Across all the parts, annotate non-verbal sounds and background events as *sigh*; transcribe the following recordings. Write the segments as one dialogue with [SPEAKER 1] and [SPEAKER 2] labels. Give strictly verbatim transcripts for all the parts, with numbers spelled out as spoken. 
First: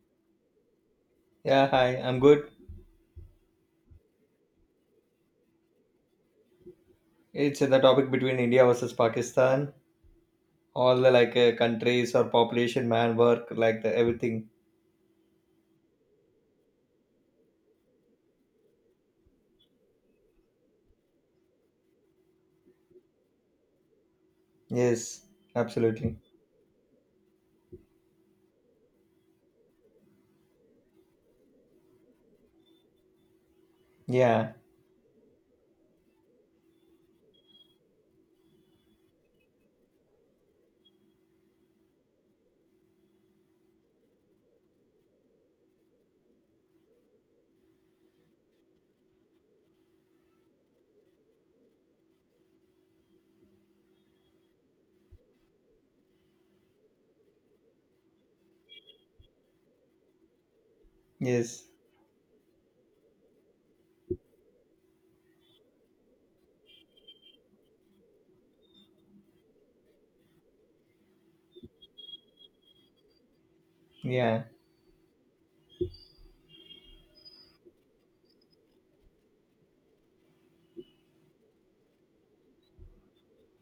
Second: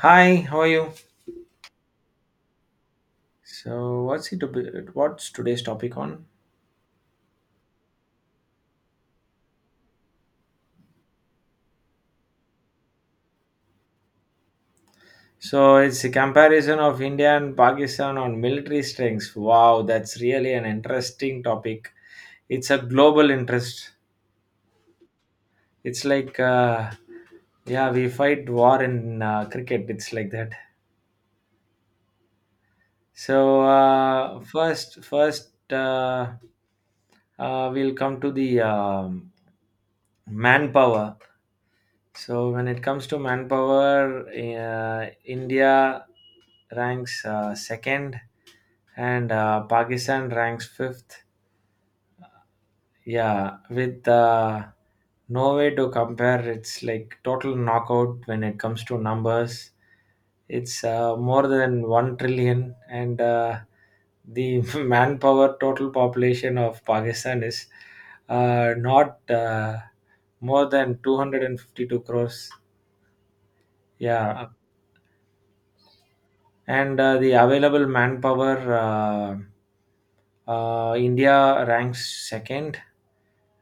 [SPEAKER 1] Hi, how are you?
[SPEAKER 2] Yeah, hi. I'm good.
[SPEAKER 1] So, what's it? ab- What's today's topic on?
[SPEAKER 2] It's the topic between India versus Pakistan. All the like uh, countries or population, man, work, like the everything.
[SPEAKER 1] So, it's a comparison of India and Pakistan on military strengths. Wow, that's really an interesting topic. It's a global interest.
[SPEAKER 2] Yes,
[SPEAKER 1] It's
[SPEAKER 2] absolutely.
[SPEAKER 1] like, uh, yeah, we fight war in uh, cricket. It's like that. So, uh,
[SPEAKER 2] Yeah.
[SPEAKER 1] first, first, uh, uh, we'll come to the um, manpower. So when it comes to manpower, uh, India ranks uh, second, and uh, Pakistan ranks fifth. Yeah, with uh, no way to compare. It's like total knockout when it comes to numbers. It's uh, more
[SPEAKER 2] Yes.
[SPEAKER 1] than one trillion, and uh, the *laughs* manpower total population of Pakistan is uh, not uh, more than two hundred and fifty-two crores.
[SPEAKER 2] Yeah.
[SPEAKER 1] Yeah. And uh, the available manpower, uh, uh, India ranks second,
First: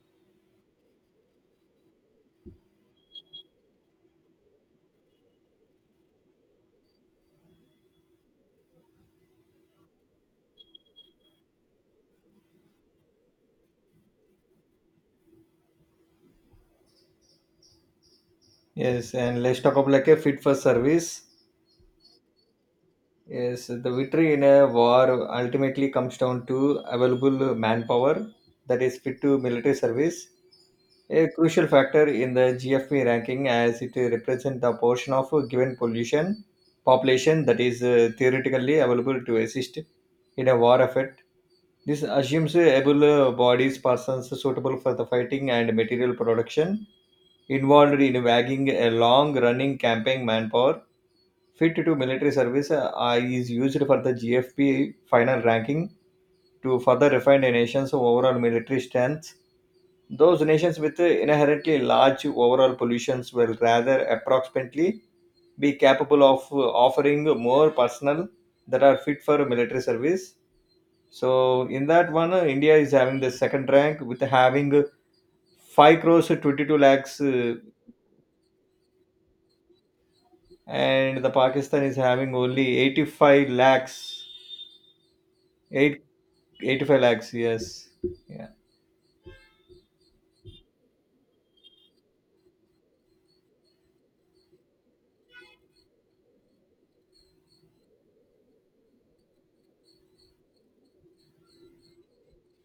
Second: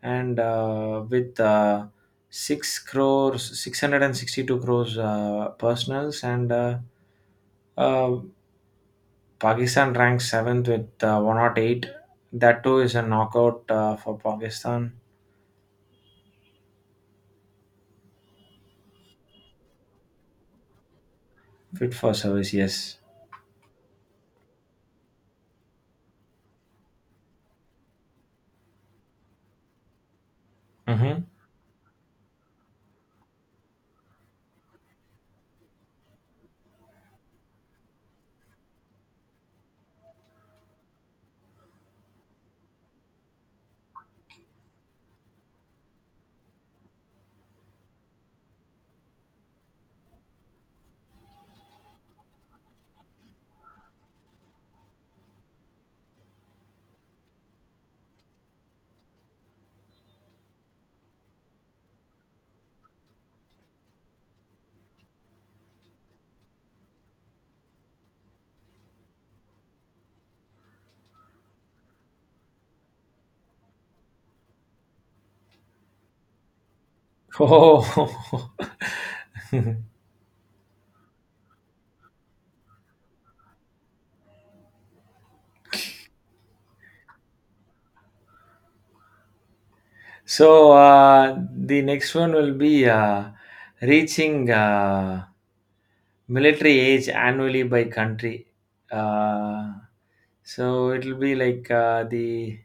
[SPEAKER 1] and uh, with uh, six crores, six hundred and sixty-two crores uh, personals, and uh, uh, Pakistan ranks seventh with uh, one hundred eight. That too is a knockout uh, for Pakistan.
[SPEAKER 2] Yes. And let's talk about like a fit for service.
[SPEAKER 1] Fit for service, yes.
[SPEAKER 2] Yes, the victory in a war ultimately comes down to available manpower that is fit to military service,
[SPEAKER 1] Mm-hmm.
[SPEAKER 2] a crucial factor in the G F P ranking as it represents the portion of a given pollution population that is uh, theoretically available to assist in a war effort. This assumes able uh, bodies, persons suitable for the fighting and material production involved in wagging a long running campaign manpower fit to military service uh, is used for the G F P final ranking to further refine a nation's overall military strength. Those nations with inherently large overall pollutions will rather approximately be capable of uh, offering more personnel that are fit for military service. So in that one, uh, India is having the second rank with having five crores twenty-two lakhs, uh,
[SPEAKER 1] Oh,
[SPEAKER 2] and the Pakistan is having only eighty-five lakhs. Eight, eighty-five lakhs, yes. Yeah.
[SPEAKER 1] *laughs* so uh, the next one will be uh, reaching. Uh, Military age annually by country. Uh, so it will be like uh, the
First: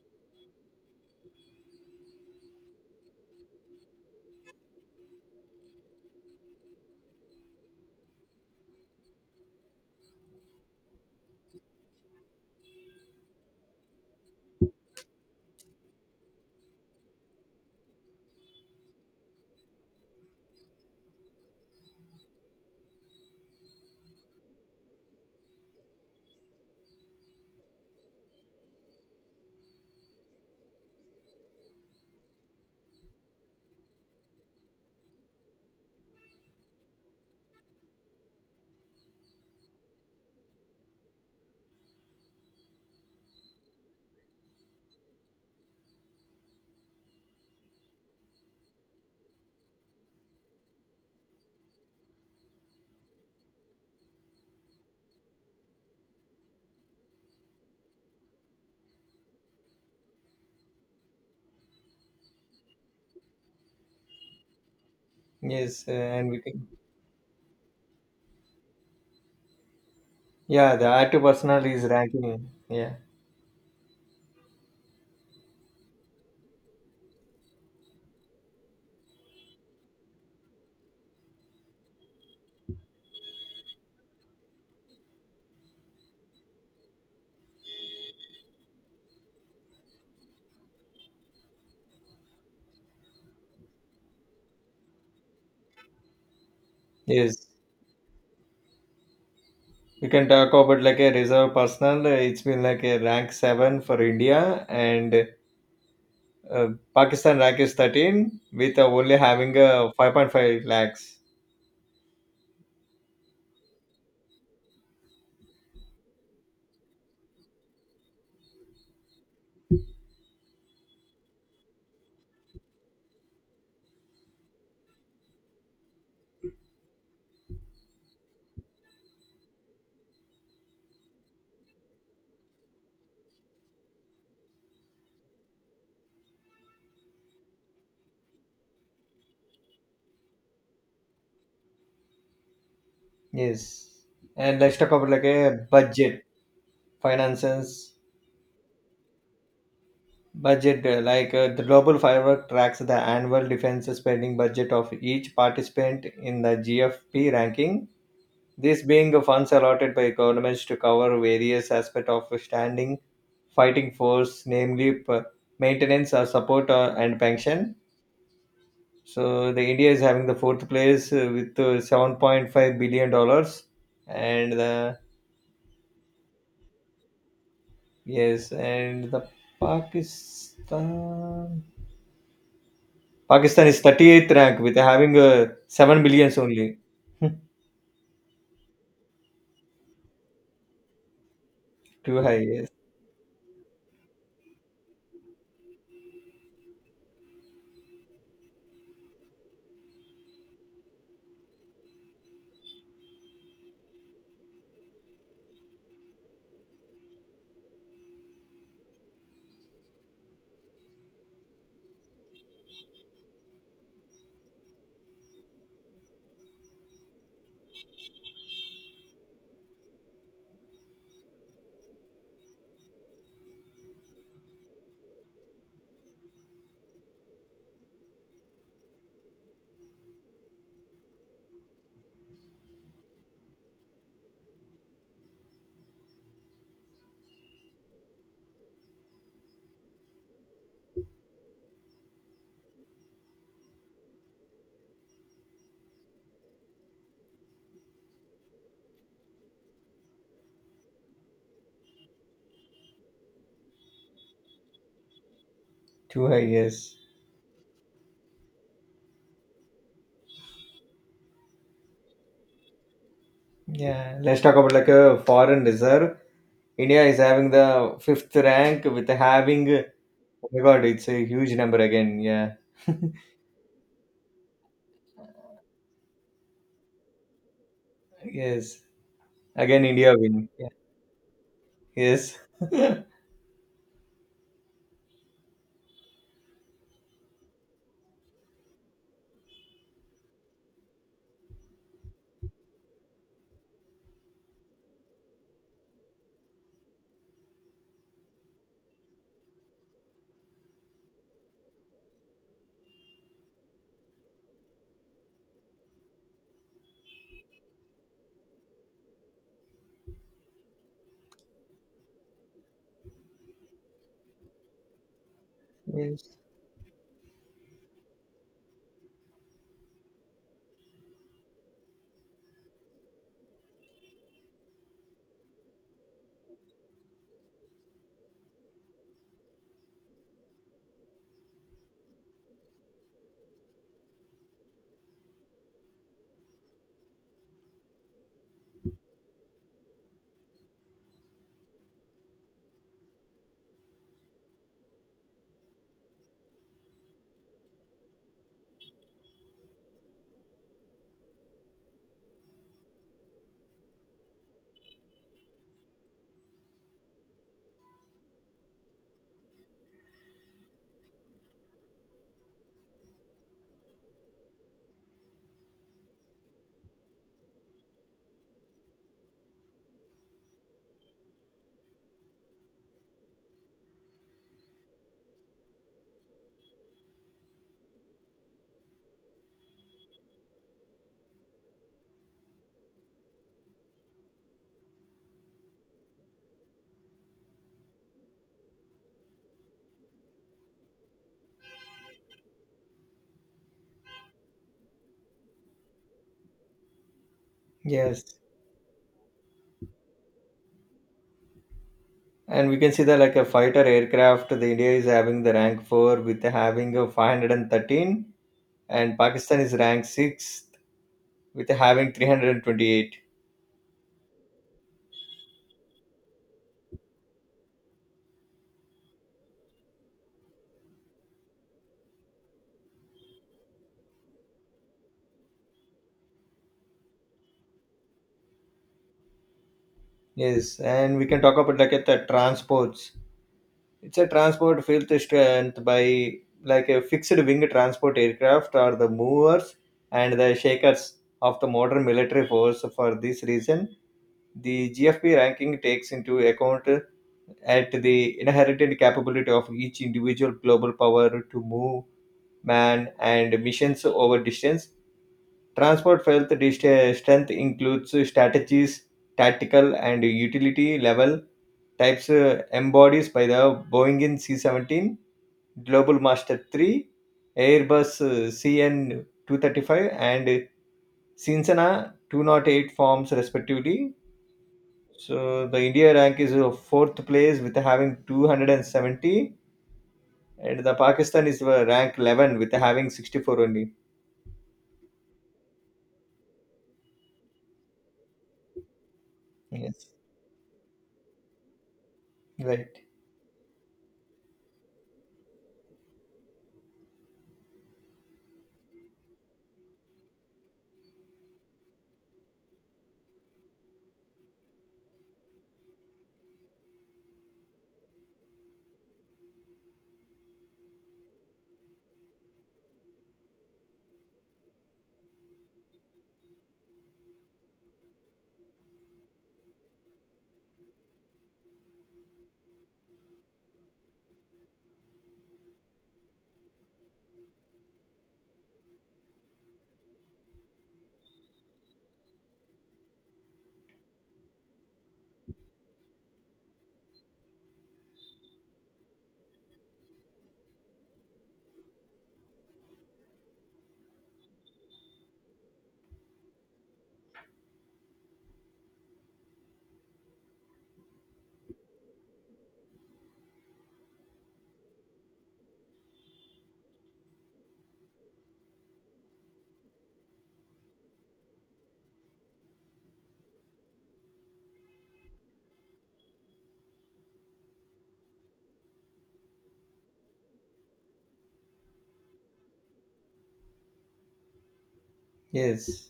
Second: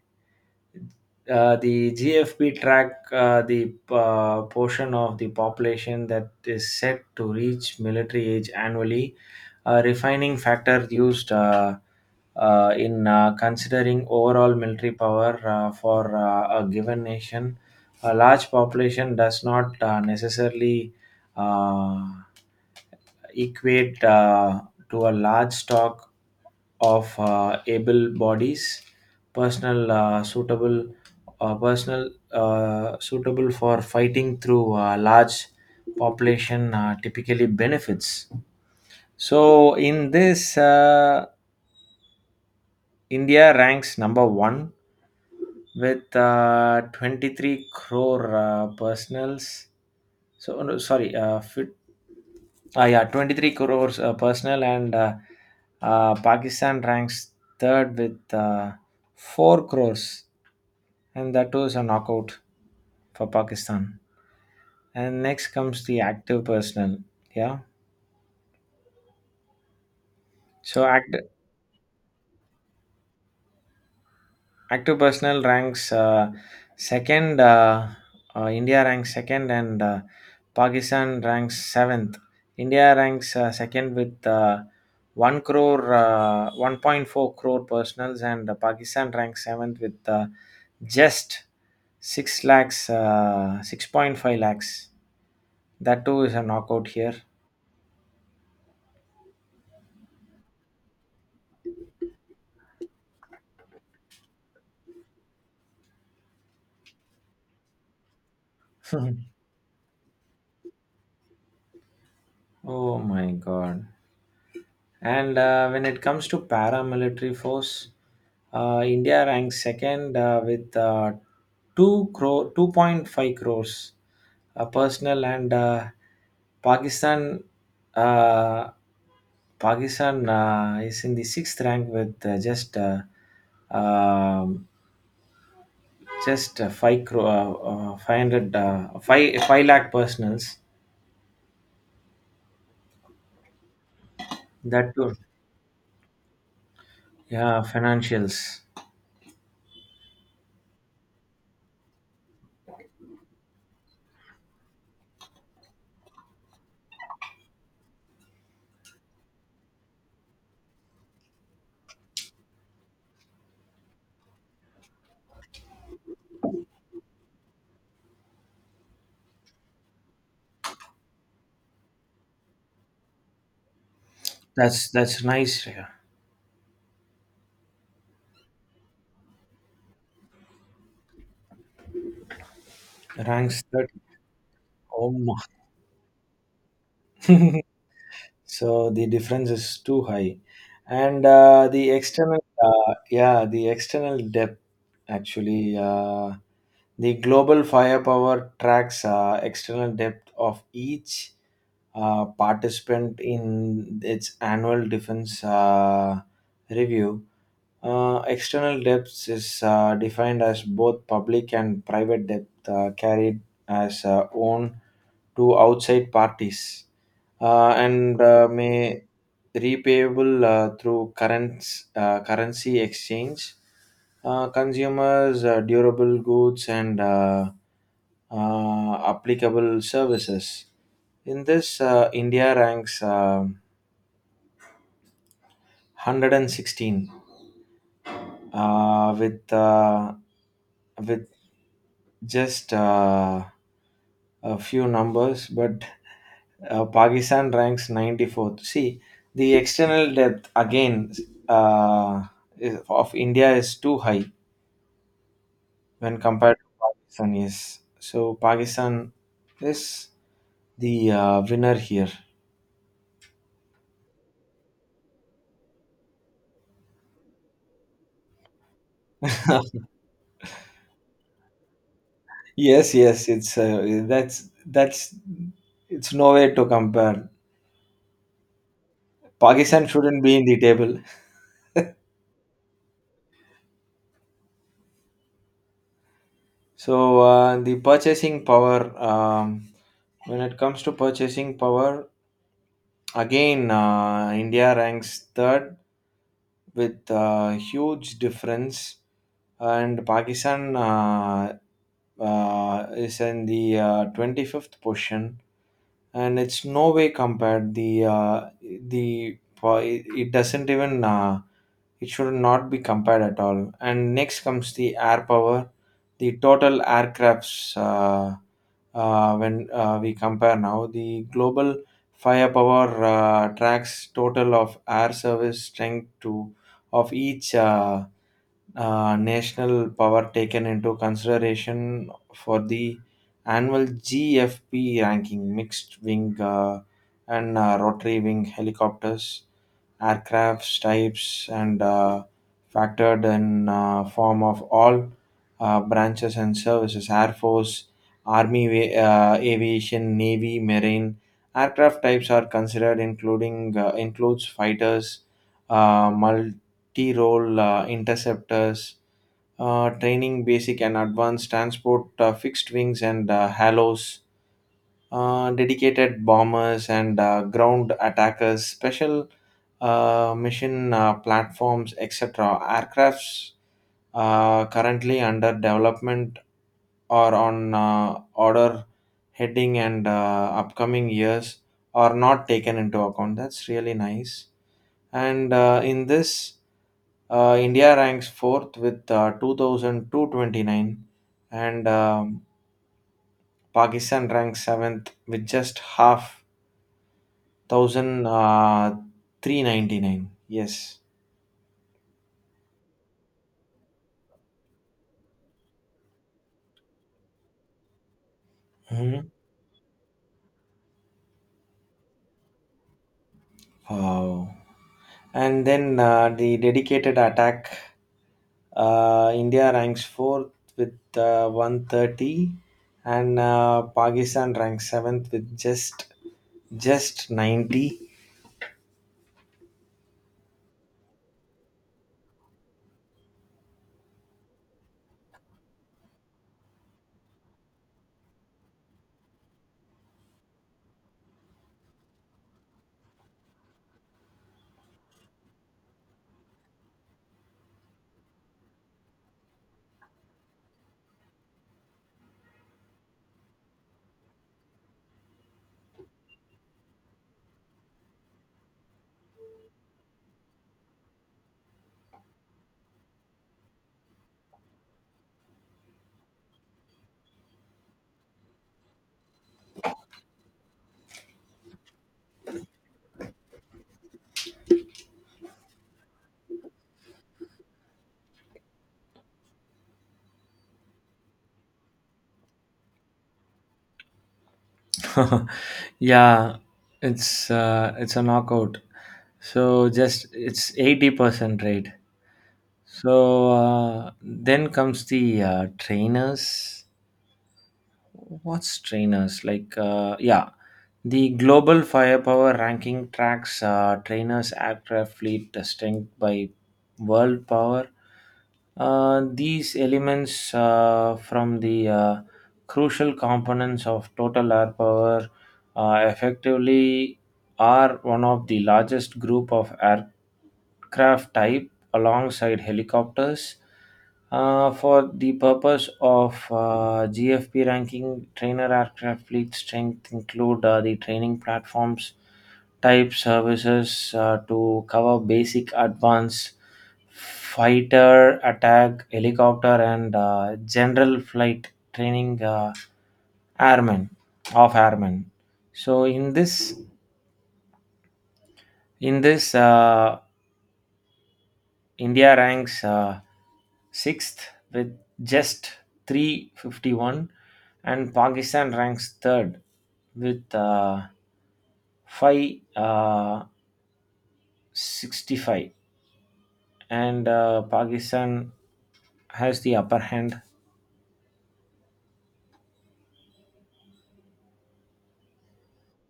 [SPEAKER 1] uh, the G F P track uh, the uh, portion of the population that is set to reach military age annually. A refining factor used uh, uh, in uh, considering overall military power uh, for uh, a given nation. A large population does not uh, necessarily uh, equate, uh, to a large stock of uh, able bodies, personal uh, suitable, uh, personal uh, suitable for fighting through a large population uh, typically benefits. So in this, uh, India ranks number one with uh, twenty-three crore uh, personals. So oh, no, sorry, uh, fit, ah yeah, twenty-three crores uh, personal and uh, uh, Pakistan ranks third with uh, four crores, and that was a knockout for Pakistan. And next comes
[SPEAKER 2] Yes, uh,
[SPEAKER 1] the
[SPEAKER 2] and we
[SPEAKER 1] active
[SPEAKER 2] can,
[SPEAKER 1] personnel. Yeah.
[SPEAKER 2] yeah,
[SPEAKER 1] So
[SPEAKER 2] the
[SPEAKER 1] act,
[SPEAKER 2] active personnel is ranking, yeah.
[SPEAKER 1] Active personnel ranks uh, second. Uh, uh, india ranks second, and uh, Pakistan ranks seventh. India ranks uh, second with uh, one crore, uh, one point four crore personals, and uh, Pakistan ranks seventh with uh, just six lakhs, uh, six point five lakhs. That too is a knockout here.
[SPEAKER 2] Yes. You can talk about like a reserve personnel. uh, It's been like a rank seven for India, and uh, Pakistan rank is thirteen with uh, only
[SPEAKER 1] *laughs*
[SPEAKER 2] having uh, five point five lakhs.
[SPEAKER 1] Oh my god. And uh, when it comes to paramilitary force, uh, India ranks second uh, with uh, two crore, two point five crores uh, personnel, and uh, Pakistan uh, Pakistan uh, is in the sixth rank with uh, just uh, um just uh, five crore, uh, uh, five hundred, uh, five five lakh personals.
[SPEAKER 2] Yes, and let's talk
[SPEAKER 1] That
[SPEAKER 2] about
[SPEAKER 1] too.
[SPEAKER 2] like a budget,
[SPEAKER 1] Yeah,
[SPEAKER 2] finances,
[SPEAKER 1] financials.
[SPEAKER 2] budget. uh, Like uh, the global firework tracks the annual defense spending budget of each participant in the G F P ranking. This being funds allotted by governments to cover various aspects of standing fighting force, namely p- maintenance or support, uh, and pension. So the India is having the fourth place, uh, with uh, seven point five billion dollars, and
[SPEAKER 1] that's
[SPEAKER 2] the,
[SPEAKER 1] that's nice, yeah.
[SPEAKER 2] yes, and the Pakistan
[SPEAKER 1] Ranks
[SPEAKER 2] Pakistan is
[SPEAKER 1] third.
[SPEAKER 2] thirty-eighth rank with
[SPEAKER 1] Oh
[SPEAKER 2] having
[SPEAKER 1] my.
[SPEAKER 2] uh, seven billions only.
[SPEAKER 1] *laughs* So the difference is too high, and uh, the
[SPEAKER 2] *laughs* Too high,
[SPEAKER 1] external,
[SPEAKER 2] yes.
[SPEAKER 1] uh, yeah, the external depth actually. Uh, the global firepower tracks uh, external depth of each uh, participant in its annual defense uh, review. Uh, external depths is uh, defined as both public and private depth uh, carried as uh, own to outside parties, uh, and uh, may repayable uh, through currents, uh, currency exchange. Uh, consumers, uh, durable goods, and uh, uh, applicable services. In this, uh, India ranks uh, one hundred sixteen uh, with uh, with just uh, a few numbers, but uh, Pakistan ranks ninety-fourth. See, the external depth again uh, is, of India is too high when
[SPEAKER 2] Too high,
[SPEAKER 1] compared to
[SPEAKER 2] yes.
[SPEAKER 1] Pakistan. Yes, so Pakistan is the uh, winner here.
[SPEAKER 2] Yeah, let's talk about like a foreign reserve. India is having the fifth rank with having,
[SPEAKER 1] *laughs*
[SPEAKER 2] oh my god, it's a huge number again. Yeah. *laughs*
[SPEAKER 1] Yes, yes, it's uh, that's that's it's nowhere to compare.
[SPEAKER 2] Yes,
[SPEAKER 1] Pakistan
[SPEAKER 2] again India
[SPEAKER 1] shouldn't be in
[SPEAKER 2] win.
[SPEAKER 1] the
[SPEAKER 2] Yeah.
[SPEAKER 1] table.
[SPEAKER 2] Yes, *laughs*
[SPEAKER 1] So uh, the purchasing power, um, When it comes to purchasing power, again uh, India ranks third with a huge difference, and Pakistan uh, uh, is in the uh, twenty-fifth position, and it's no way compared. The uh, the it doesn't even uh, it should not be compared at all. And next comes the air power,
[SPEAKER 2] Yes.
[SPEAKER 1] the total aircrafts. Uh, uh, when uh, we compare now, the global firepower uh, tracks total of air service strength to of each uh, uh, national power taken into consideration for the annual G F P ranking, mixed wing uh, and uh, rotary wing helicopters. Aircraft types and uh, factored in uh, form of all uh, branches and services: air force, army wa- uh, aviation, navy, marine. Aircraft types are considered, including uh, includes fighters, uh, multi-role, uh, interceptors, uh, training basic and advanced transport, uh, fixed wings, and uh, halos, uh, dedicated bombers, and uh, ground attackers, special uh, mission uh, platforms, et cetera. Aircrafts uh, currently under development or on uh, order heading and uh, upcoming years are not taken into account. That's really nice. And uh, in this, uh, India ranks fourth with uh, two thousand two hundred twenty-nine, and um, Pakistan ranks seventh with just half thousand,
[SPEAKER 2] Yes,
[SPEAKER 1] uh, three ninety nine. Yes.
[SPEAKER 2] and we can see that like a fighter aircraft, the India is having the rank four with having a five hundred and thirteen, and
[SPEAKER 1] Mhm.
[SPEAKER 2] Pakistan is ranked sixth with having three hundred and twenty eight.
[SPEAKER 1] Wow. And then uh, the dedicated attack. Uh, India ranks fourth with uh, one thirty, and uh, Pakistan ranks seventh with just just ninety.
[SPEAKER 2] Yes, and we can talk about like at the transports. It's a transport fifth strength by like a fixed wing transport aircraft are the movers and the shakers of the modern military force. For this reason, the G F P ranking takes into account at the inherent capability of each individual global power to move man and missions over distance. Transport felt dist- strength includes strategies, tactical and utility level types uh, embodies by the Boeing in C seventeen Global Master three, Airbus uh, C N two thirty-five, and Cincinnati two oh eight forms respectively. So the India rank is uh, fourth place with having two hundred seventy, and the Pakistan is uh, rank eleven with having sixty-four only.
[SPEAKER 1] *laughs* Yeah, it's uh, it's a knockout. So
[SPEAKER 2] Yes,
[SPEAKER 1] just it's eighty percent rate.
[SPEAKER 2] right.
[SPEAKER 1] So uh, then comes the uh, trainers. What's trainers like? Uh, yeah, the global firepower ranking tracks uh, trainers aircraft fleet strength by world power. Uh, these elements uh, from the uh, crucial components of total air power uh, effectively are one of the largest group of aircraft types alongside helicopters uh, for the purpose of uh, G F P ranking. Trainer aircraft fleet strength include uh, the training platforms, type services uh, to cover basic, advanced, fighter, attack, helicopter, and uh, general flight training uh, airmen of airmen. So in this in this uh, India ranks Uh, sixth with just three fifty-one, and Pakistan ranks third with uh, sixty five, uh, sixty-five. And uh, Pakistan has the upper hand.
[SPEAKER 2] Yes,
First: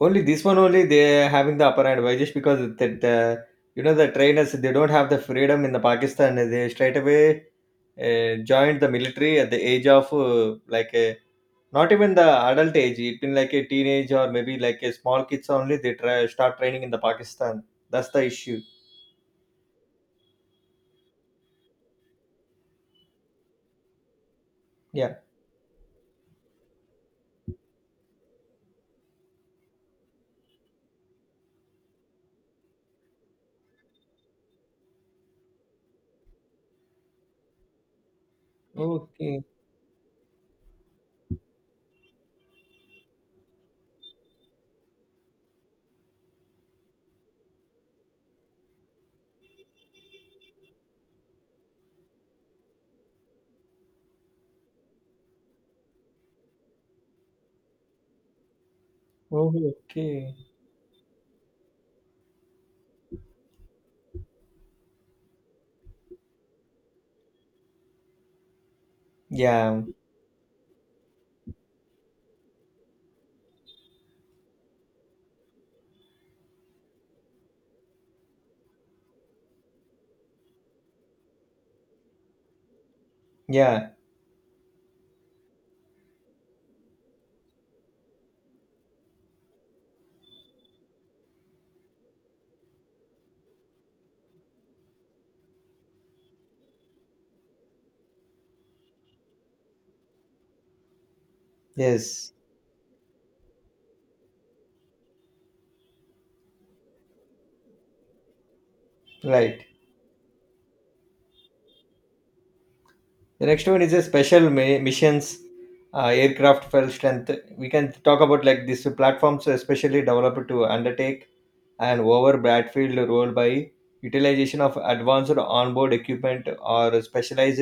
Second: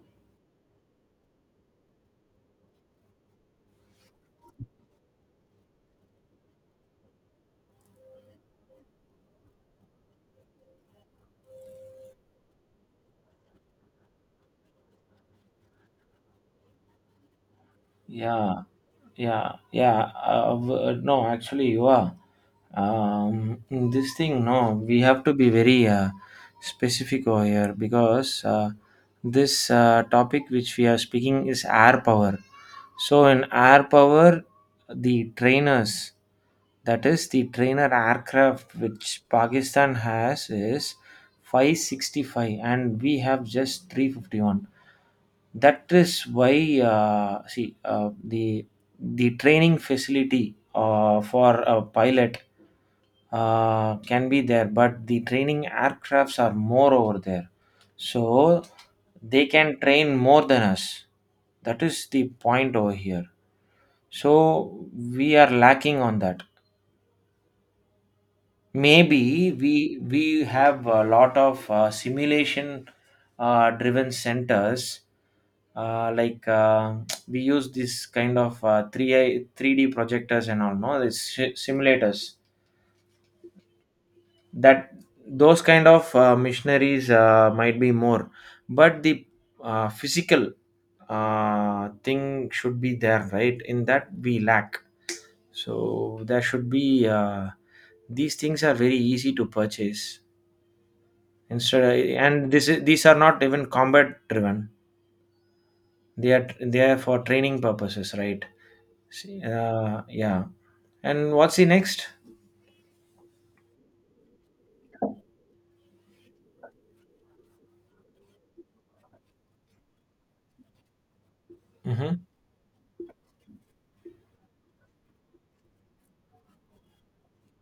[SPEAKER 2] only this one only they are having the upper hand. Why? Just because that the you know the trainers they don't have the freedom in the Pakistan. They straight away uh, joined the military at the age of, uh, like, uh, not even the adult age. It's been like a teenage or maybe like a small kids only, they try start training in the Pakistan. That's the issue.
[SPEAKER 1] Yeah, yeah, yeah. Uh, w- uh, no, actually, you are. Um in this thing no we
[SPEAKER 2] Yeah.
[SPEAKER 1] have to be very uh, specific over here, because uh, this uh, topic which we are speaking is air power. So in air power, the trainers, that is the trainer aircraft which
[SPEAKER 2] Okay.
[SPEAKER 1] Pakistan has, is five sixty-five, and we have just three fifty-one. That is why, uh, see uh, the the training facility uh, for a pilot uh, can be there, but the training aircrafts are more over there, so they
[SPEAKER 2] Oh,
[SPEAKER 1] can train
[SPEAKER 2] okay.
[SPEAKER 1] more than us. That is the point over here. So we are lacking on that. Maybe we
[SPEAKER 2] Yeah.
[SPEAKER 1] we have a lot of uh, simulation uh, driven centers, uh, like uh, we use this kind of uh, three I three D projectors and all, no, these si- simulators.
[SPEAKER 2] Yeah.
[SPEAKER 1] That Those kind of uh, missionaries uh, might be more, but the uh, physical uh, thing should be there, right? In that we lack. So there should be uh, these things are very easy to purchase. Instead I-
[SPEAKER 2] Yes.
[SPEAKER 1] and This is, these are not even combat driven, they are they are for training purposes, right? See,
[SPEAKER 2] Right.
[SPEAKER 1] uh, yeah. And what's the next?
[SPEAKER 2] The next one is a special mi- missions uh, aircraft fell strength. We can talk about like these platforms, especially developed to undertake and
[SPEAKER 1] Mm-hmm.
[SPEAKER 2] over battlefield role by utilization of advanced onboard equipment or specialized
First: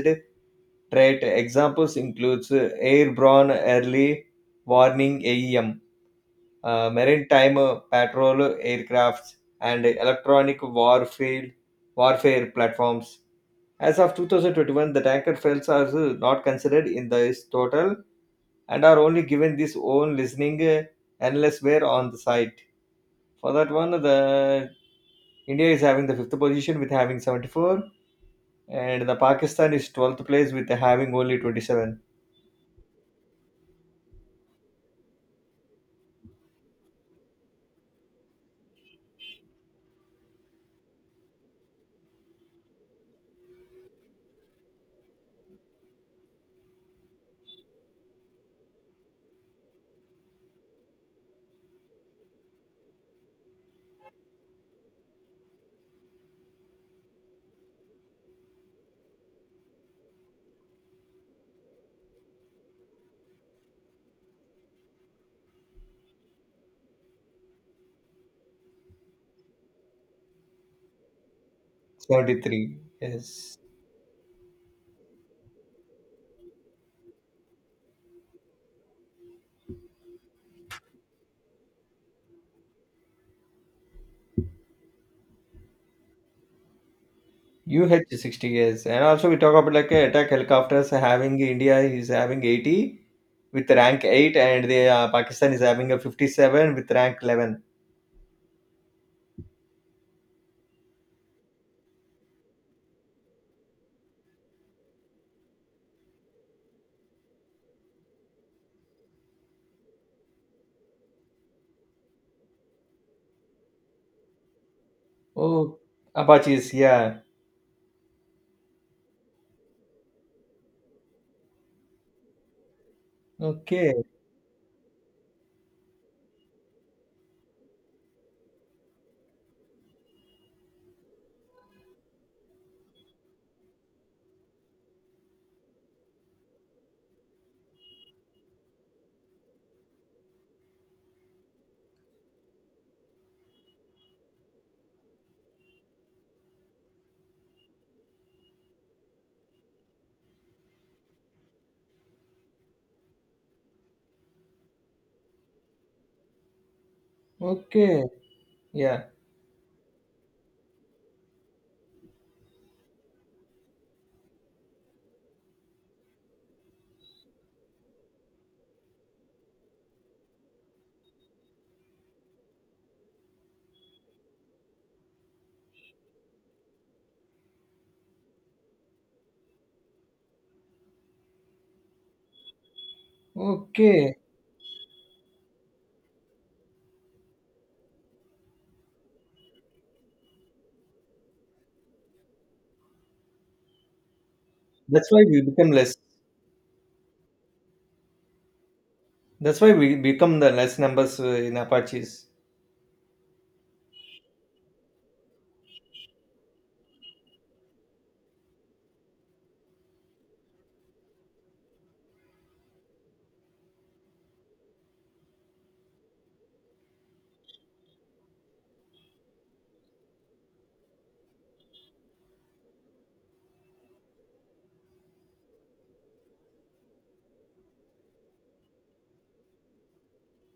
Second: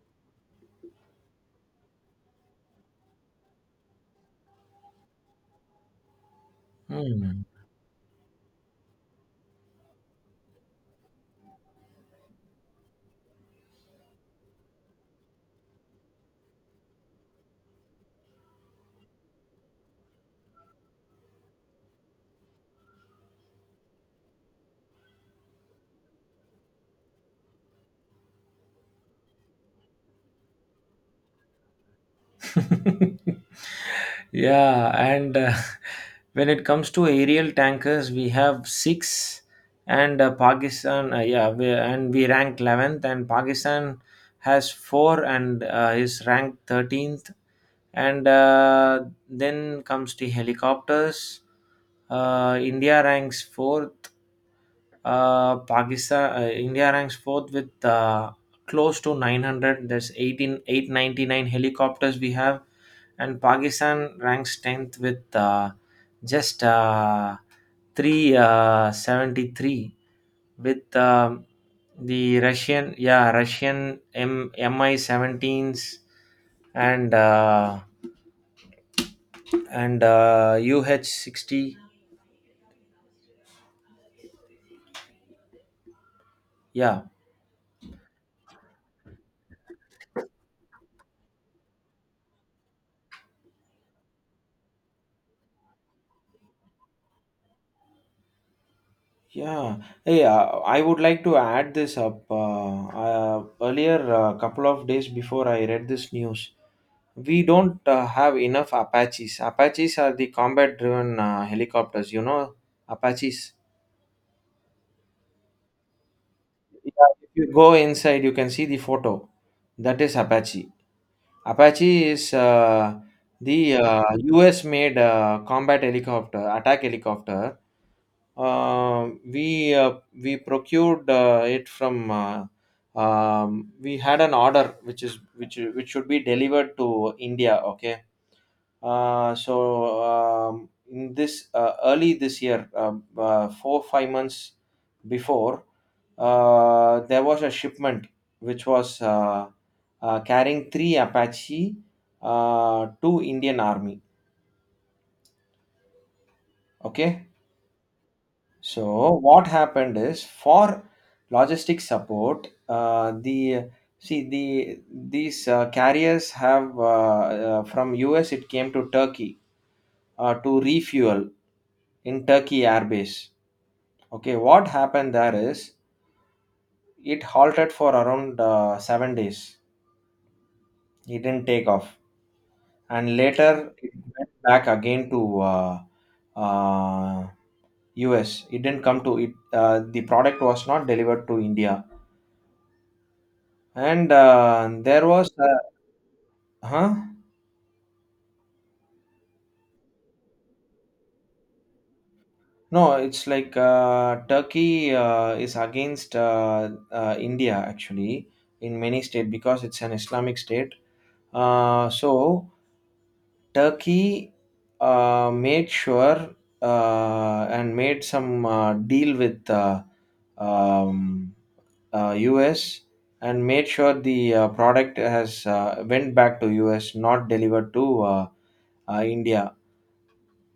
[SPEAKER 2] trait. Examples includes uh, airborne early warning A E M, uh,
[SPEAKER 1] Hmm.
[SPEAKER 2] maritime uh, patrol aircrafts, and electronic warfare warfare platforms. As of two thousand twenty-one, the tanker fails are uh, not considered in this total and are only given this own listening, uh, unless we on the site. For that one, the India is having the fifth position with having seventy-four, and the Pakistan is twelfth place with having only twenty-seven.
[SPEAKER 1] *laughs* Yeah, and uh, *laughs* when it comes to aerial tankers, we have six, and uh, Pakistan, uh, yeah, we, and we ranked eleventh, and Pakistan has four and uh, is ranked thirteenth. And uh, then comes the helicopters. Uh, India ranks fourth, uh, Pakistan, uh, India ranks fourth with uh, close to nine hundred. There's eighteen eight ninety nine helicopters we have, and Pakistan ranks tenth with uh, just uh, three seventy-three with um the
[SPEAKER 2] seventy-three,
[SPEAKER 1] Russian, yeah,
[SPEAKER 2] yes.
[SPEAKER 1] Russian M- Mi-17s, and uh, and uh, U H sixty. Yeah,
[SPEAKER 2] U H sixty, yes, and also we talk about like uh, attack helicopters having India is having eighty with rank eight, and the uh, Pakistan is having a fifty-seven with rank eleven.
[SPEAKER 1] Yeah, hey, uh, I would like to add this up. Uh, uh, earlier, a couple of days before, I read this news: we don't uh, have enough Apaches. Apaches are the combat driven uh, helicopters, you know, Apaches.
[SPEAKER 2] Oh, Apaches,
[SPEAKER 1] Yeah,
[SPEAKER 2] yeah.
[SPEAKER 1] if you go inside, you can see the photo. That is Apache. Apache is uh, the
[SPEAKER 2] Okay,
[SPEAKER 1] uh, U S made uh, combat helicopter, attack helicopter. Um, we uh, we procured uh, it from. Uh, um, we had an order which is which which should be delivered to India. Okay. Uh, so um, In this uh, early this year, um, uh, four five months before, uh, there was a shipment which was uh, uh, carrying three Apache uh, to Indian Army. Okay.
[SPEAKER 2] okay, yeah,
[SPEAKER 1] So what happened is, for logistic support, uh, the see the these uh, carriers have uh, uh, from U S it came to Turkey uh, to refuel in Turkey airbase. Okay, what happened there is it halted for around uh, seven days. It didn't take off, and later it
[SPEAKER 2] okay.
[SPEAKER 1] went back again to uh, uh, U S. It didn't come to it. Uh, the product was not delivered to India. And uh, there
[SPEAKER 2] That's why
[SPEAKER 1] was,
[SPEAKER 2] we become
[SPEAKER 1] uh,
[SPEAKER 2] less.
[SPEAKER 1] huh?
[SPEAKER 2] That's why we become the less numbers uh, in Apaches.
[SPEAKER 1] No, it's like uh, Turkey uh, is against uh, uh, India actually in many states because it's an Islamic state. Uh, so Turkey uh, made sure uh, and made some uh, deal with uh, um, uh, U S and made sure the uh, product has uh, went back to U S, not delivered to uh, uh, India.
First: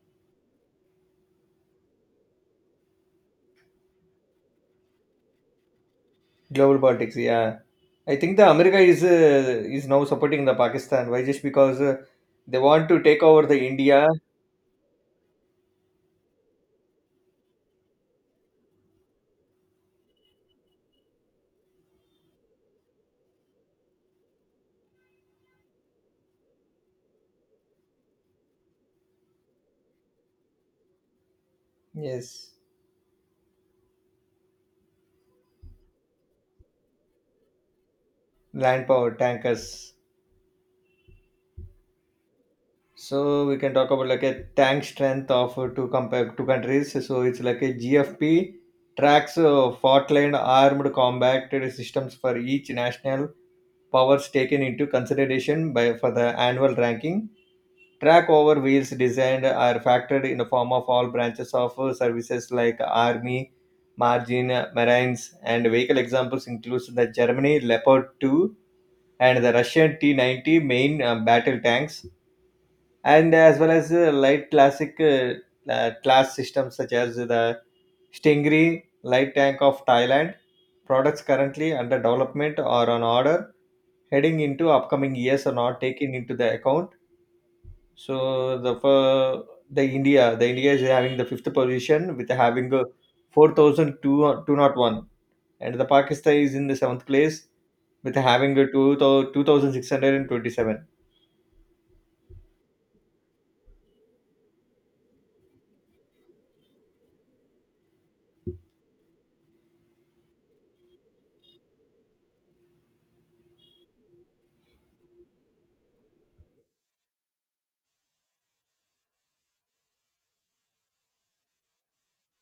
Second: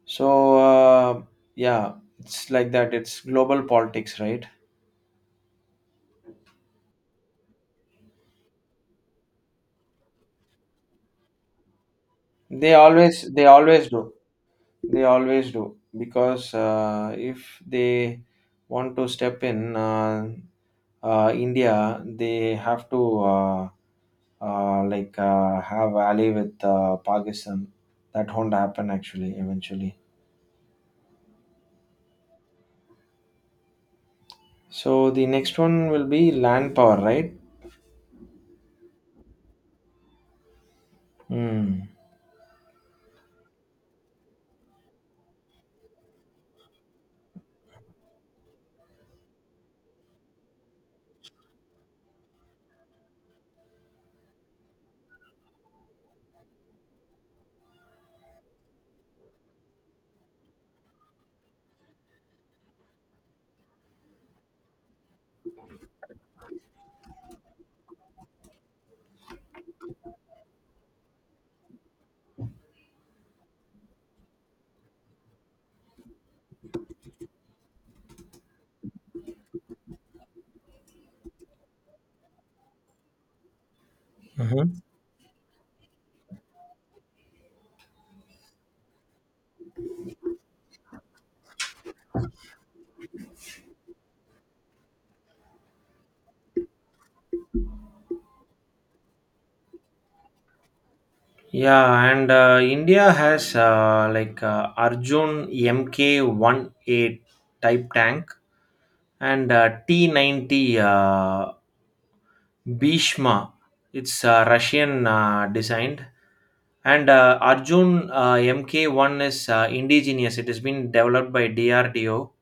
[SPEAKER 1] So uh, yeah, it's like that. It's global politics, right?
[SPEAKER 2] Global politics, yeah. I think the America is uh, is now supporting the Pakistan. Why? Just because uh, they
[SPEAKER 1] They
[SPEAKER 2] want to
[SPEAKER 1] always
[SPEAKER 2] take
[SPEAKER 1] they
[SPEAKER 2] over the
[SPEAKER 1] always
[SPEAKER 2] India.
[SPEAKER 1] do. They always do because uh, if they want to step in uh, uh, India, they have to uh, uh, like uh, have ally with uh, Pakistan. That won't happen actually eventually.
[SPEAKER 2] Yes.
[SPEAKER 1] So the next one will be land power, right?
[SPEAKER 2] Land power tankers,
[SPEAKER 1] Hmm.
[SPEAKER 2] so we can talk about like a tank strength of, uh, two compare two countries, so it's like a G F P tracks uh, fault-line armed combat systems for each national powers taken into consideration by for the annual ranking. Track over wheels designed are factored in the form of all branches of uh, services like army, margin, uh, marines and vehicle examples includes the Germany Leopard two and the Russian T ninety main uh, battle tanks and as well as uh, light classic uh, uh, class systems such as the Stingray light tank of Thailand. Products currently under development or on order heading into
[SPEAKER 1] Mhm.
[SPEAKER 2] upcoming years are not taken into the account. So the for the India, the India is having the fifth position with having a four thousand two hundred one, and the Pakistan is in the seventh place with having a two thousand six hundred twenty-seven.
[SPEAKER 1] Yeah, and uh, India has, uh, like, uh, Arjun M K eighteen one A type tank and uh, T ninety uh, Bhishma. It's uh, Russian uh, designed. And uh, Arjun uh, M K one is uh, indigenous. It has been developed by D R D O,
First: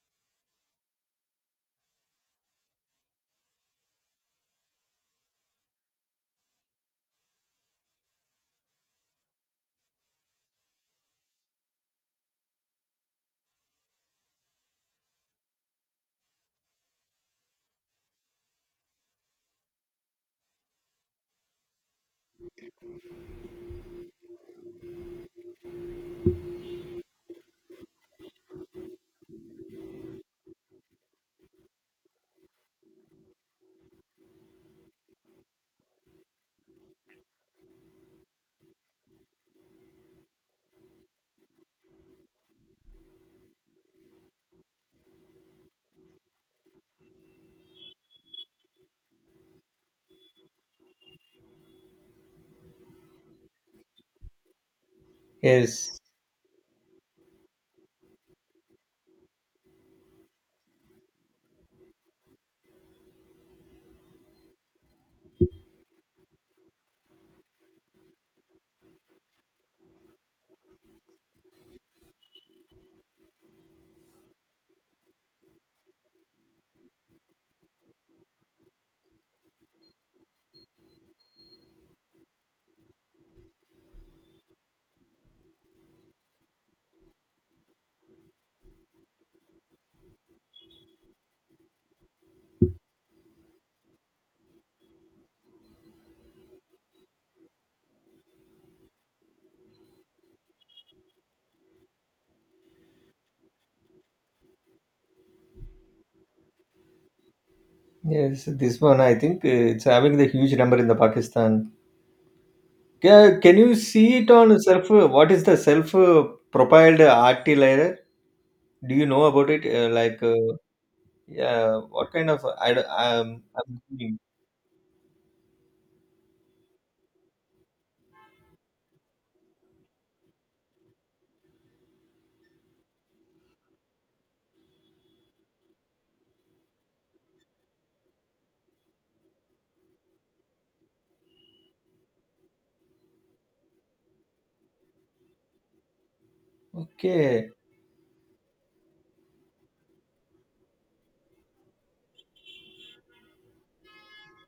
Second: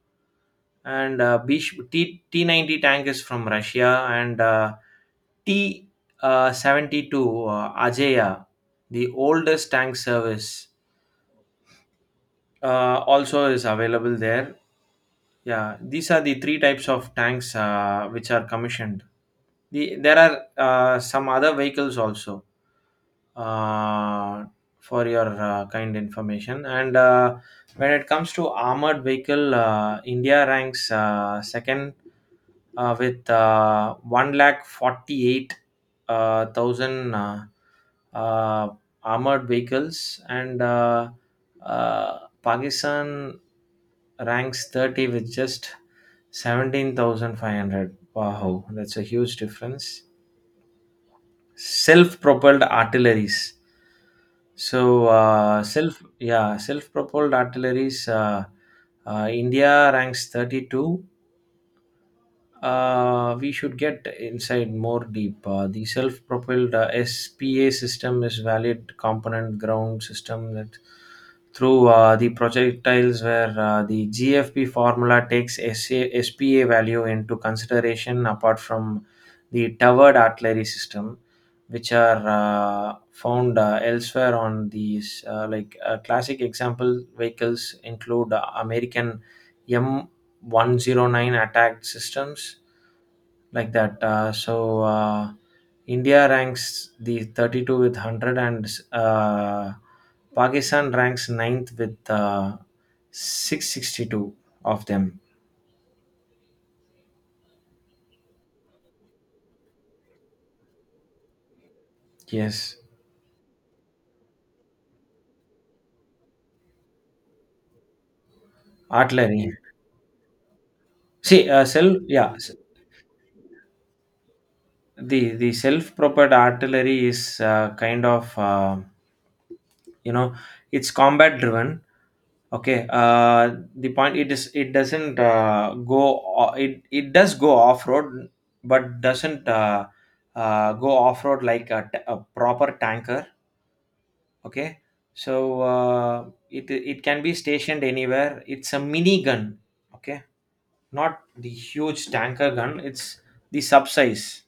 [SPEAKER 1] and uh, T T T90 tank is from Russia, and uh, T uh, seventy-two uh, Ajaya, the oldest tank service, uh, also is available there. Yeah, these are the three types of tanks uh, which are commissioned. The, there are uh, some other vehicles also, uh, for your uh, kind information. And uh, when it comes to armored vehicle, uh, India ranks uh, second, uh, with uh, one lakh forty-eight uh, thousand uh, uh, armored vehicles, and uh, uh, pakistan ranks thirty with just seventeen thousand five hundred. Wow, that's a huge difference. Self-propelled artilleries. So, uh, self
[SPEAKER 2] Yes.
[SPEAKER 1] yeah self-propelled artilleries, uh, uh, india ranks thirty-two. Uh, we should get inside more deep. Uh, the self-propelled uh, S P A system is valid component ground system that through uh, the projectiles, where uh, the G F P formula takes S A, S P A value into consideration apart from the towered artillery system, which are uh, found uh, elsewhere on these, uh, like, uh, classic example vehicles include uh, American M one oh nine attack systems, like that. Uh, so uh, India ranks the thirty-two with one hundred, and uh, Pakistan ranks ninth with uh, six hundred sixty-two of them.
[SPEAKER 2] Yes, this one I think uh, it's having the huge number in the Pakistan.
[SPEAKER 1] Yes,
[SPEAKER 2] Ca- Can you see it on self? uh, What is the self-propelled artillery? Do you know about
[SPEAKER 1] artillery.
[SPEAKER 2] it? Uh, like, uh,
[SPEAKER 1] See, uh,
[SPEAKER 2] yeah,
[SPEAKER 1] self
[SPEAKER 2] what kind
[SPEAKER 1] yeah,
[SPEAKER 2] of?
[SPEAKER 1] s-
[SPEAKER 2] I don't- um, I'm thinking.
[SPEAKER 1] the the self-propelled artillery is uh, kind of, uh, you know it's combat driven. Okay, uh, the point it is, it doesn't, uh, go o- it it does go off road, but doesn't, uh, uh, go off road like a, t- a proper tanker. Okay, so uh, it it can be
[SPEAKER 2] Okay,
[SPEAKER 1] stationed anywhere. It's a mini gun. Okay, not the huge tanker gun. It's the sub size.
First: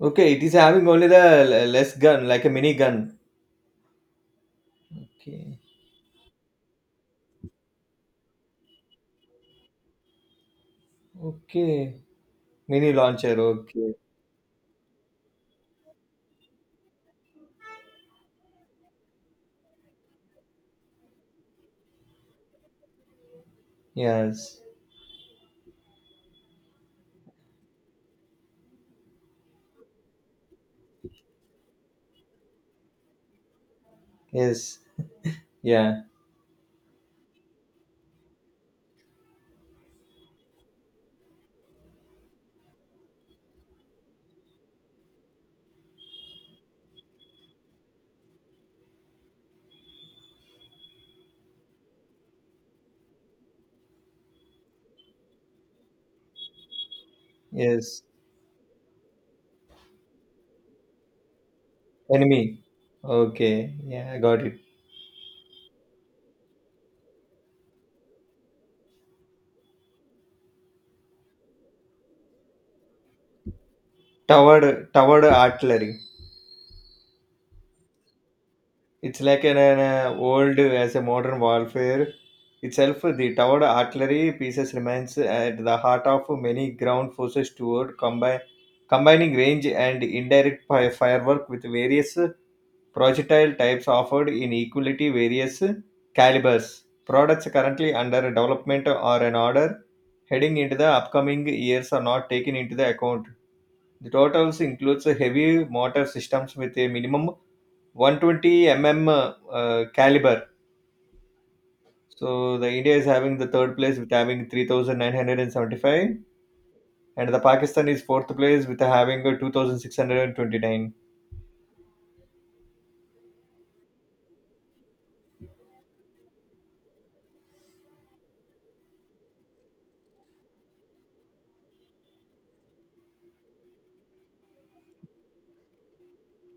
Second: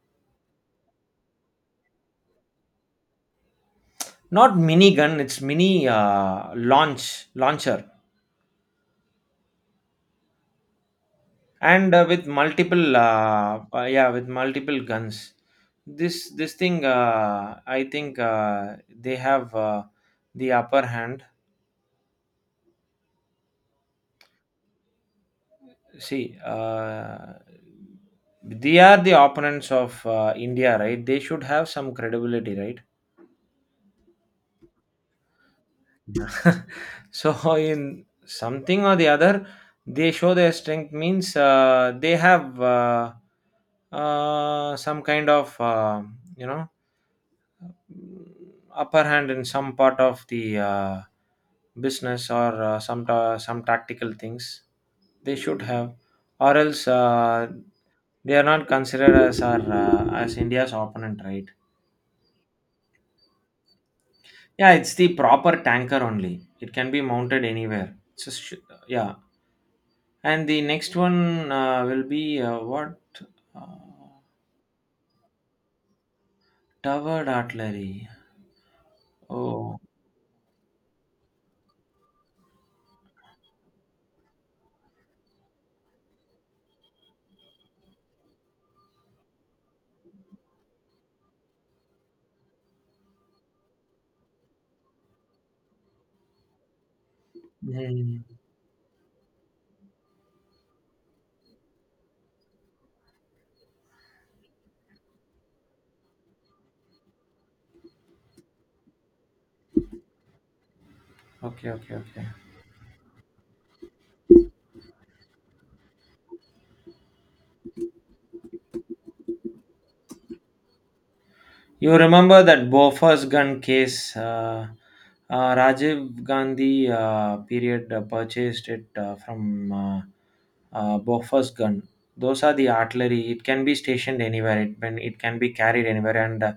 [SPEAKER 2] okay. It is having only the l- less gun, like a mini gun.
[SPEAKER 1] Not mini gun. It's
[SPEAKER 2] Okay,
[SPEAKER 1] mini, uh, launch launcher, and
[SPEAKER 2] okay,
[SPEAKER 1] uh, with
[SPEAKER 2] mini
[SPEAKER 1] multiple
[SPEAKER 2] launcher.
[SPEAKER 1] uh, uh,
[SPEAKER 2] Okay,
[SPEAKER 1] yeah with multiple guns. This this thing, uh, I think uh, they have uh, the upper hand.
[SPEAKER 2] yes,
[SPEAKER 1] See, uh, they are the opponents of uh, india, right? They should have some credibility, right?
[SPEAKER 2] yes, yeah,
[SPEAKER 1] *laughs* So in something or the other, they show their strength. Means uh, they have, uh, uh, some kind of uh, you know upper hand in some part of the uh, business, or uh, some ta- some tactical things they should have. Or else uh,
[SPEAKER 2] yes.
[SPEAKER 1] they are not considered as our uh, as india's opponent, right?
[SPEAKER 2] Enemy. Okay, yeah, I got it.
[SPEAKER 1] Yeah, it's the proper tanker only. It can be mounted anywhere. It's a sh- yeah and the next one uh, will be uh, what? uh,
[SPEAKER 2] Towered, towered artillery.
[SPEAKER 1] Towered artillery.
[SPEAKER 2] It's like an, an
[SPEAKER 1] Oh.
[SPEAKER 2] uh, old as a modern warfare itself. The towered artillery pieces remains at the heart of many ground forces toward combi- combining range and indirect fi- firework with various projectile types offered in equality various calibers. Products currently under
[SPEAKER 1] Mm.
[SPEAKER 2] development or an order heading into the upcoming years are not taken into the account. The totals includes heavy mortar systems with a minimum one hundred twenty millimeters uh, caliber.
[SPEAKER 1] Okay, okay, okay.
[SPEAKER 2] So the India is having the third place with having three thousand nine hundred seventy-five and seventy-five, and the Pakistan is fourth place with having uh, two thousand six hundred twenty-nine.
[SPEAKER 1] You remember that Bofors gun case? Uh, uh, Rajiv Gandhi uh, period uh, purchased it uh, from, uh, uh, Bofors gun. Those are the artillery. It can be stationed anywhere. It can it can be carried anywhere, and uh,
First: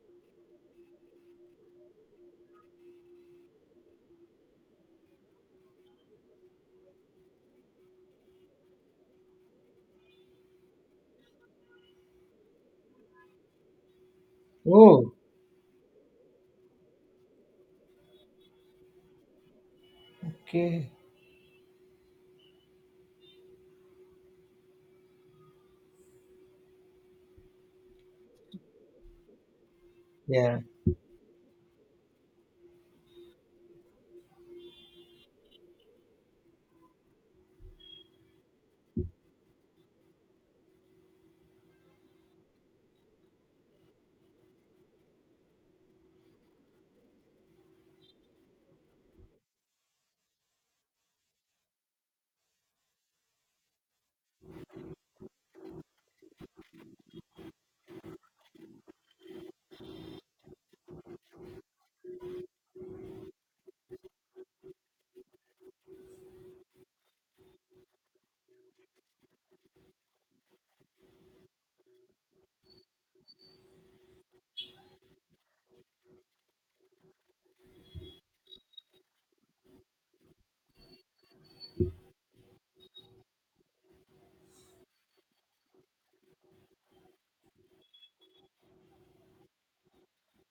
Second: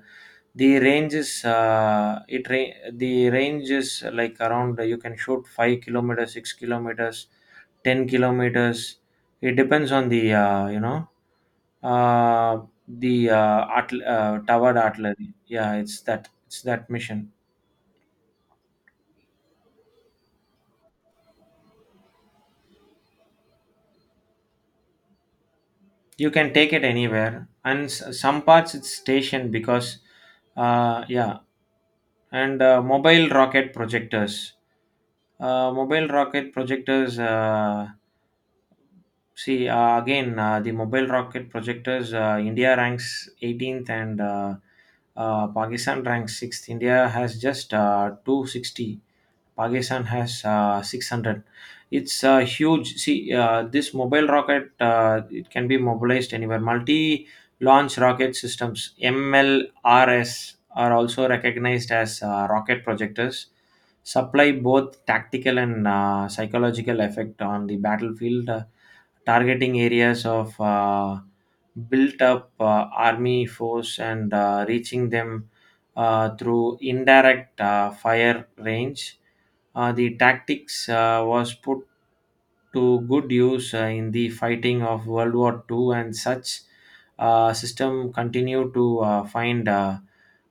[SPEAKER 1] the range is uh, it ra- the range is uh, like, around. uh, You can shoot five kilometers, six kilometers, ten kilometers. It depends on the uh, you know uh, the uh, art, uh, towered
[SPEAKER 2] Oh.
[SPEAKER 1] artillery. Yeah, it's that it's that mission.
[SPEAKER 2] Okay.
[SPEAKER 1] You can take it anywhere, and s- some parts it's stationed because,
[SPEAKER 2] Yeah.
[SPEAKER 1] uh, yeah. And uh, mobile rocket projectors. Uh, mobile rocket projectors. Uh, see, uh, again, uh, the mobile rocket projectors. Uh, India ranks eighteenth, and uh, uh, Pakistan ranks sixth. India has just uh, two hundred sixty. Pakistan has uh, six hundred. It's uh, huge. See, uh, this mobile rocket, uh, it can be mobilized anywhere. Multi-launch rocket systems (M L R S) are also recognized as uh, rocket projectors. Supply both tactical and uh, psychological effect on the battlefield, uh, targeting areas of uh, built-up uh, army force and uh, reaching them uh, through indirect uh, fire range. Uh, the tactics uh, was put to good use uh, in the fighting of World War Two, and such uh, system continue to uh, find uh,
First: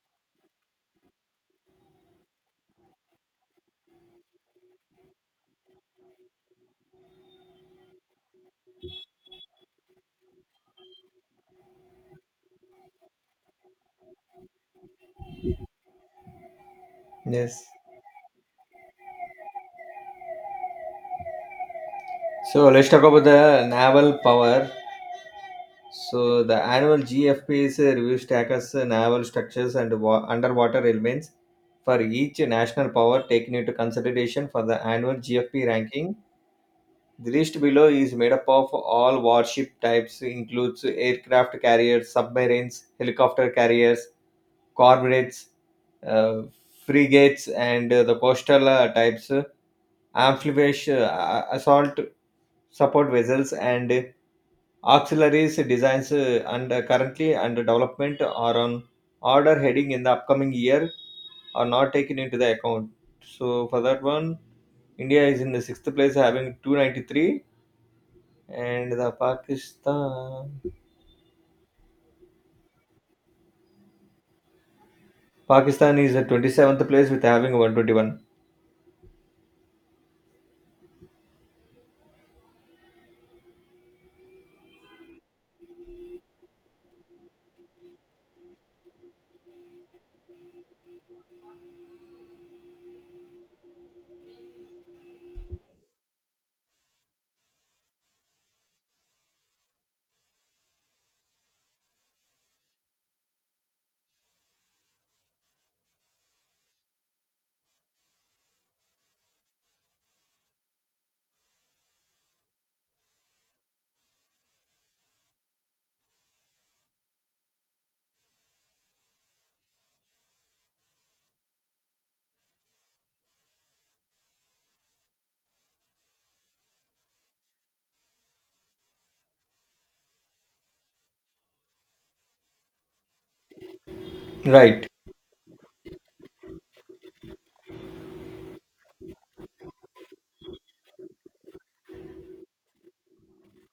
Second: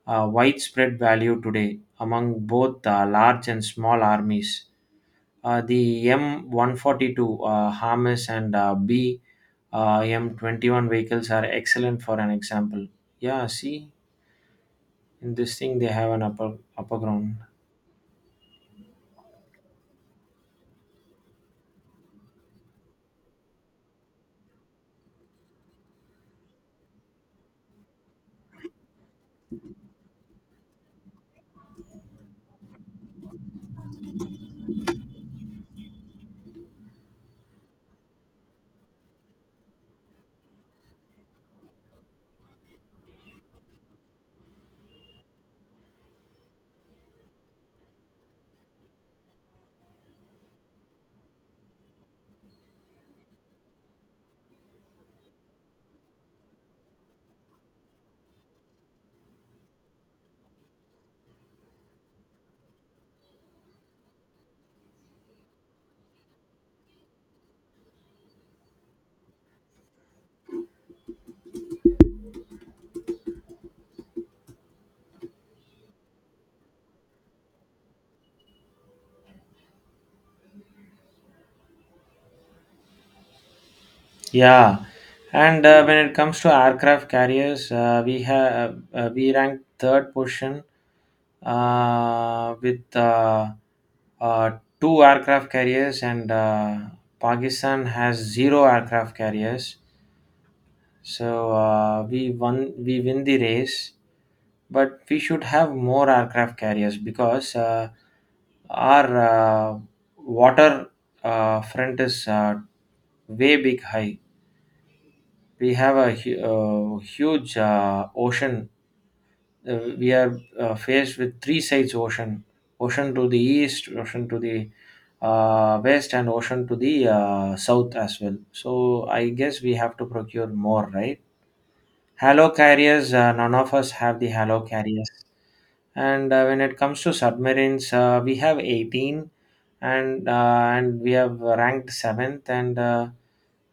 [SPEAKER 1] uh, widespread value today among both uh, large and small armies. Uh, the M one forty-two, uh, Harmes, and uh, B uh, M twenty-one vehicles are excellent for an example. Yeah, see, in this thing they have an upper upper ground.
[SPEAKER 2] Yes. So let's talk about the naval power. So the annual G F P is uh, reviews tackles uh, naval structures and wa- underwater elements for each national power taken into consideration for the annual G F P ranking. The list below is made up of all warship types, includes aircraft carriers, submarines, helicopter carriers, corvettes, uh, frigates, and uh, the coastal uh, types, uh, amphibious uh, assault support vessels, and auxiliaries designs uh, and uh, currently under development are on order heading in the upcoming year are not taken into the account. So for that one, India is in the sixth place having two hundred ninety-three, and the Pakistan Pakistan is at twenty-seventh place with having one hundred twenty-one.
[SPEAKER 1] Yeah, and uh, when it comes to aircraft carriers, uh, we have uh, we ranked third position uh, with, uh, uh, two aircraft carriers, and uh, Pakistan has zero aircraft carriers. So uh, we won we win the race, but we should have more aircraft carriers because uh, our uh, water uh, front is uh, way big high. We have a hu- uh, huge uh, ocean. Uh, we are uh, faced with three sides ocean: ocean to the east, ocean to the uh, west, and ocean to the uh, south as well. So I guess we have to procure more, right? Halo carriers. Uh, none of us have the halo
[SPEAKER 2] Right.
[SPEAKER 1] carriers. And uh, when it comes to submarines, uh, we have eighteen, and uh, and we have ranked seventh and. Uh,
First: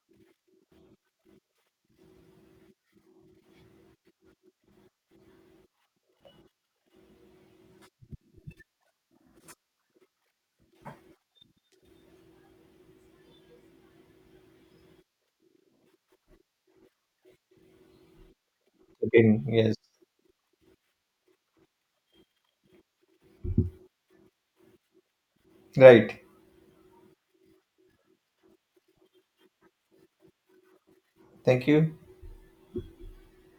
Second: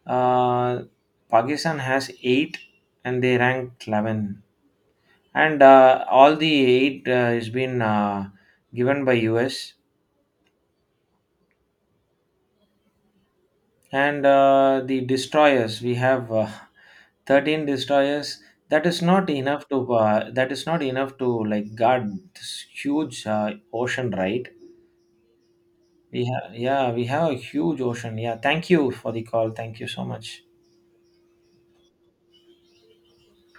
[SPEAKER 1] uh, Pakistan has eight, and they ranked eleven. And uh, all the eight uh, has been uh, given by U S. And uh, the destroyers, we have uh, thirteen destroyers. That is not
[SPEAKER 2] thirteen,
[SPEAKER 1] enough
[SPEAKER 2] yes.
[SPEAKER 1] to uh, that is not enough to like guard this huge uh, ocean, right?
[SPEAKER 2] Right.
[SPEAKER 1] We have yeah, we have a huge ocean. Yeah, thank you for the call. Thank you so much.
[SPEAKER 2] Thank you.